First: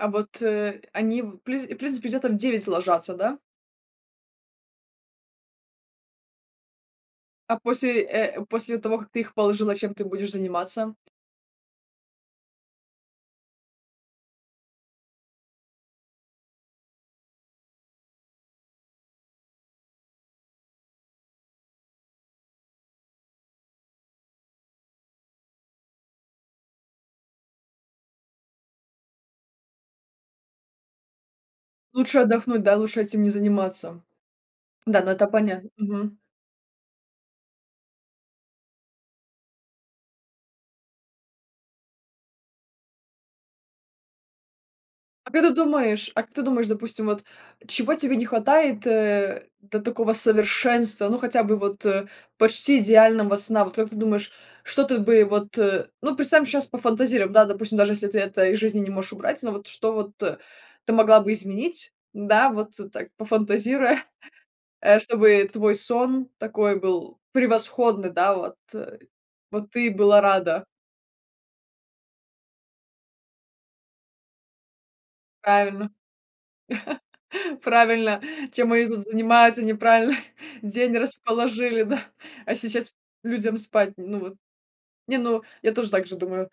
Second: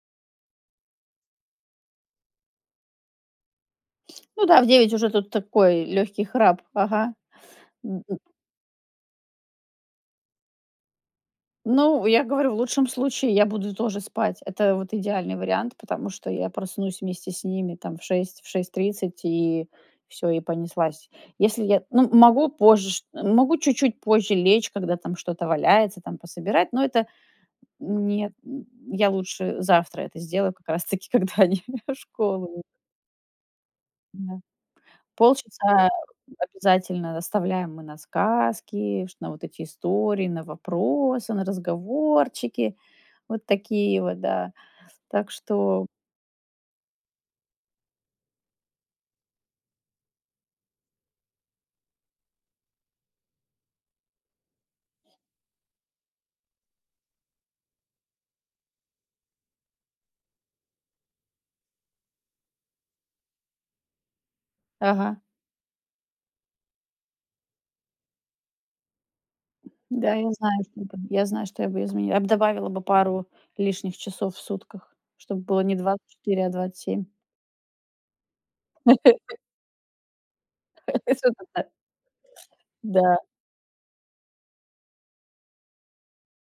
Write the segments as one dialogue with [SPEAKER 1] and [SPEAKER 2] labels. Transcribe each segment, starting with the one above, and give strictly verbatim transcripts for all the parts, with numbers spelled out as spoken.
[SPEAKER 1] А вот, э, они, в принц в принципе, где-то в девять ложатся, да?
[SPEAKER 2] Ну, да, в девять уже тут такой, лёгкий храп. Ага.
[SPEAKER 1] А после, э, после того, как ты их положила, чем ты будешь заниматься?
[SPEAKER 2] Ну, я говорю, в лучшем случае я буду тоже спать. Это вот идеальный вариант, потому что я проснусь вместе с ними там в шесть, в шесть тридцать, и всё, и понеслась. Если я ну, могу позже ш могу чуть-чуть позже лечь, когда там что-то валяется, там пособирать, но это Нет, нь Я лучше завтра это сделаю как раз таки, когда они в
[SPEAKER 1] Лучше
[SPEAKER 2] школу
[SPEAKER 1] отдохнуть,
[SPEAKER 2] уй
[SPEAKER 1] да, лучше этим не заниматься.
[SPEAKER 2] Да.
[SPEAKER 1] Да, ну это понятно.
[SPEAKER 2] Полчаса
[SPEAKER 1] Мгм.
[SPEAKER 2] обязательно оставляем мы на сказки, ш на вот эти истории, на вопросы, на разговорчики. Вот такие вот, да.
[SPEAKER 1] А
[SPEAKER 2] Так
[SPEAKER 1] как ты
[SPEAKER 2] что
[SPEAKER 1] думаешь а как ты думаешь, допустим, вот чего тебе не хватает, э, до такого совершенства, ну хотя бы вот, э, почти идеального сна? Вот как ты думаешь, что тут бы вот, э, ну, представим щас, пофантазируем, да, допустим, даже если ты это из жизни не можешь убрать. Но вот что вот ты могла бы изменить, да, вот так, пофантазируя, э,
[SPEAKER 2] Ага.
[SPEAKER 1] чтобы твой сон такой был превосходный, да, вот вот ты
[SPEAKER 2] Да,
[SPEAKER 1] была
[SPEAKER 2] я знаю,
[SPEAKER 1] рада.
[SPEAKER 2] что не подбе я знаю, что я бы изменила, я б добавила бы пару лишних часов в сутках, чтоб было не
[SPEAKER 1] Правильно.
[SPEAKER 2] двадцать четыре, а двадцать семь.
[SPEAKER 1] Правильно, чем они тут занимаются, неправильно день
[SPEAKER 2] Всё-то так.
[SPEAKER 1] расположили, да, а сейчас
[SPEAKER 2] Да.
[SPEAKER 1] людям спать, ну вот. Не, ну я тоже так же думаю,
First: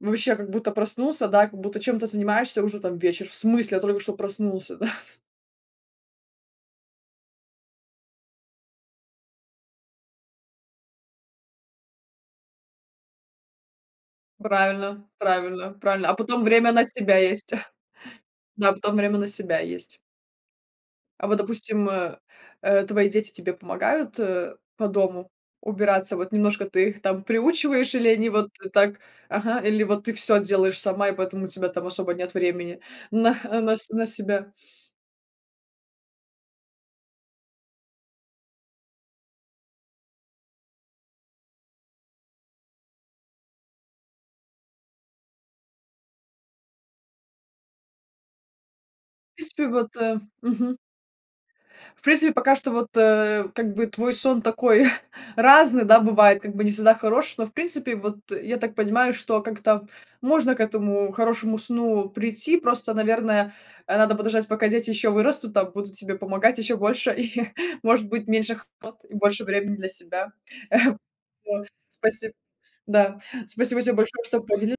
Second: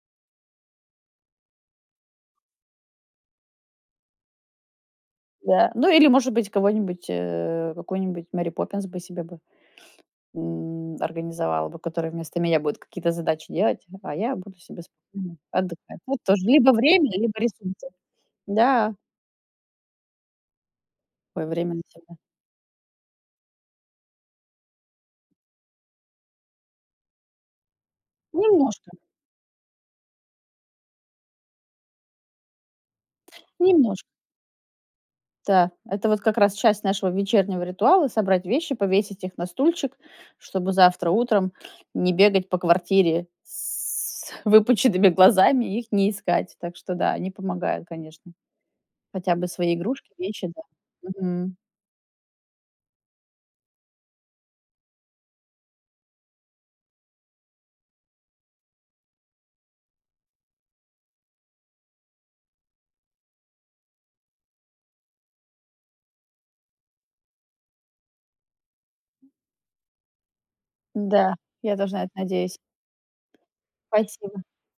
[SPEAKER 1] вообще, как будто проснулся, да, как будто чем-то занимаешься- уже там вечер. В смысле? Я только что проснулся! Да?
[SPEAKER 2] Да, ну, или, может быть, кого-нибудь, э, какую-нибудь Мэри Поппинс бы себе бы, м, организовала бы. Которая вместо меня будет какие-то задачи делать, а я буду себе
[SPEAKER 1] Правильно
[SPEAKER 2] спокойно
[SPEAKER 1] правильно
[SPEAKER 2] отдыхать.
[SPEAKER 1] прально, а
[SPEAKER 2] Тут
[SPEAKER 1] потом
[SPEAKER 2] тоже- либо
[SPEAKER 1] время на
[SPEAKER 2] время,
[SPEAKER 1] себя
[SPEAKER 2] либо
[SPEAKER 1] есть.
[SPEAKER 2] ресурсы.
[SPEAKER 1] Да, а
[SPEAKER 2] Да.
[SPEAKER 1] потом время на себя есть. А вот,
[SPEAKER 2] Ой, время на
[SPEAKER 1] допустим,
[SPEAKER 2] себя.
[SPEAKER 1] э, твои дети тебе помогают по дому убираться? Вот немножко ты их там приучиваешь или они вот
[SPEAKER 2] Немножко.
[SPEAKER 1] так, ага, или вот ты всё делаешь сама и поэтому у тебя там особо нет времени на на с
[SPEAKER 2] Немножко.
[SPEAKER 1] на себя?
[SPEAKER 2] Та. Это вот как раз часть нашего вечернего ритуала: собрать вещи, повесить их на стульчик, чтобы завтра утром не бегать по квартире с выпученными глазами и их не искать. Так что да, они помогают, конечно. Хотя
[SPEAKER 1] В
[SPEAKER 2] бы
[SPEAKER 1] принципе,
[SPEAKER 2] свои
[SPEAKER 1] вот
[SPEAKER 2] игрушки,
[SPEAKER 1] э
[SPEAKER 2] вещи, да.
[SPEAKER 1] мгм.
[SPEAKER 2] Мгм.
[SPEAKER 1] В принципе, пока что вот, э, как бы твой сон такой разный, да, бывает, как бы не всегда хороший, но, в принципе, вот я так понимаю, что как-то можно к этому хорошему сну прийти, просто, наверное, э, надо подождать пока дети еще вырастут там, будут тебе помогать еще больше, и, может быть, меньше хлопот и больше времени для себя.
[SPEAKER 2] Да,
[SPEAKER 1] Вот.
[SPEAKER 2] я тоже на это
[SPEAKER 1] Спасиб
[SPEAKER 2] надеюсь.
[SPEAKER 1] Да, спасибо тебе большое что
[SPEAKER 2] Спасибо.
[SPEAKER 1] подели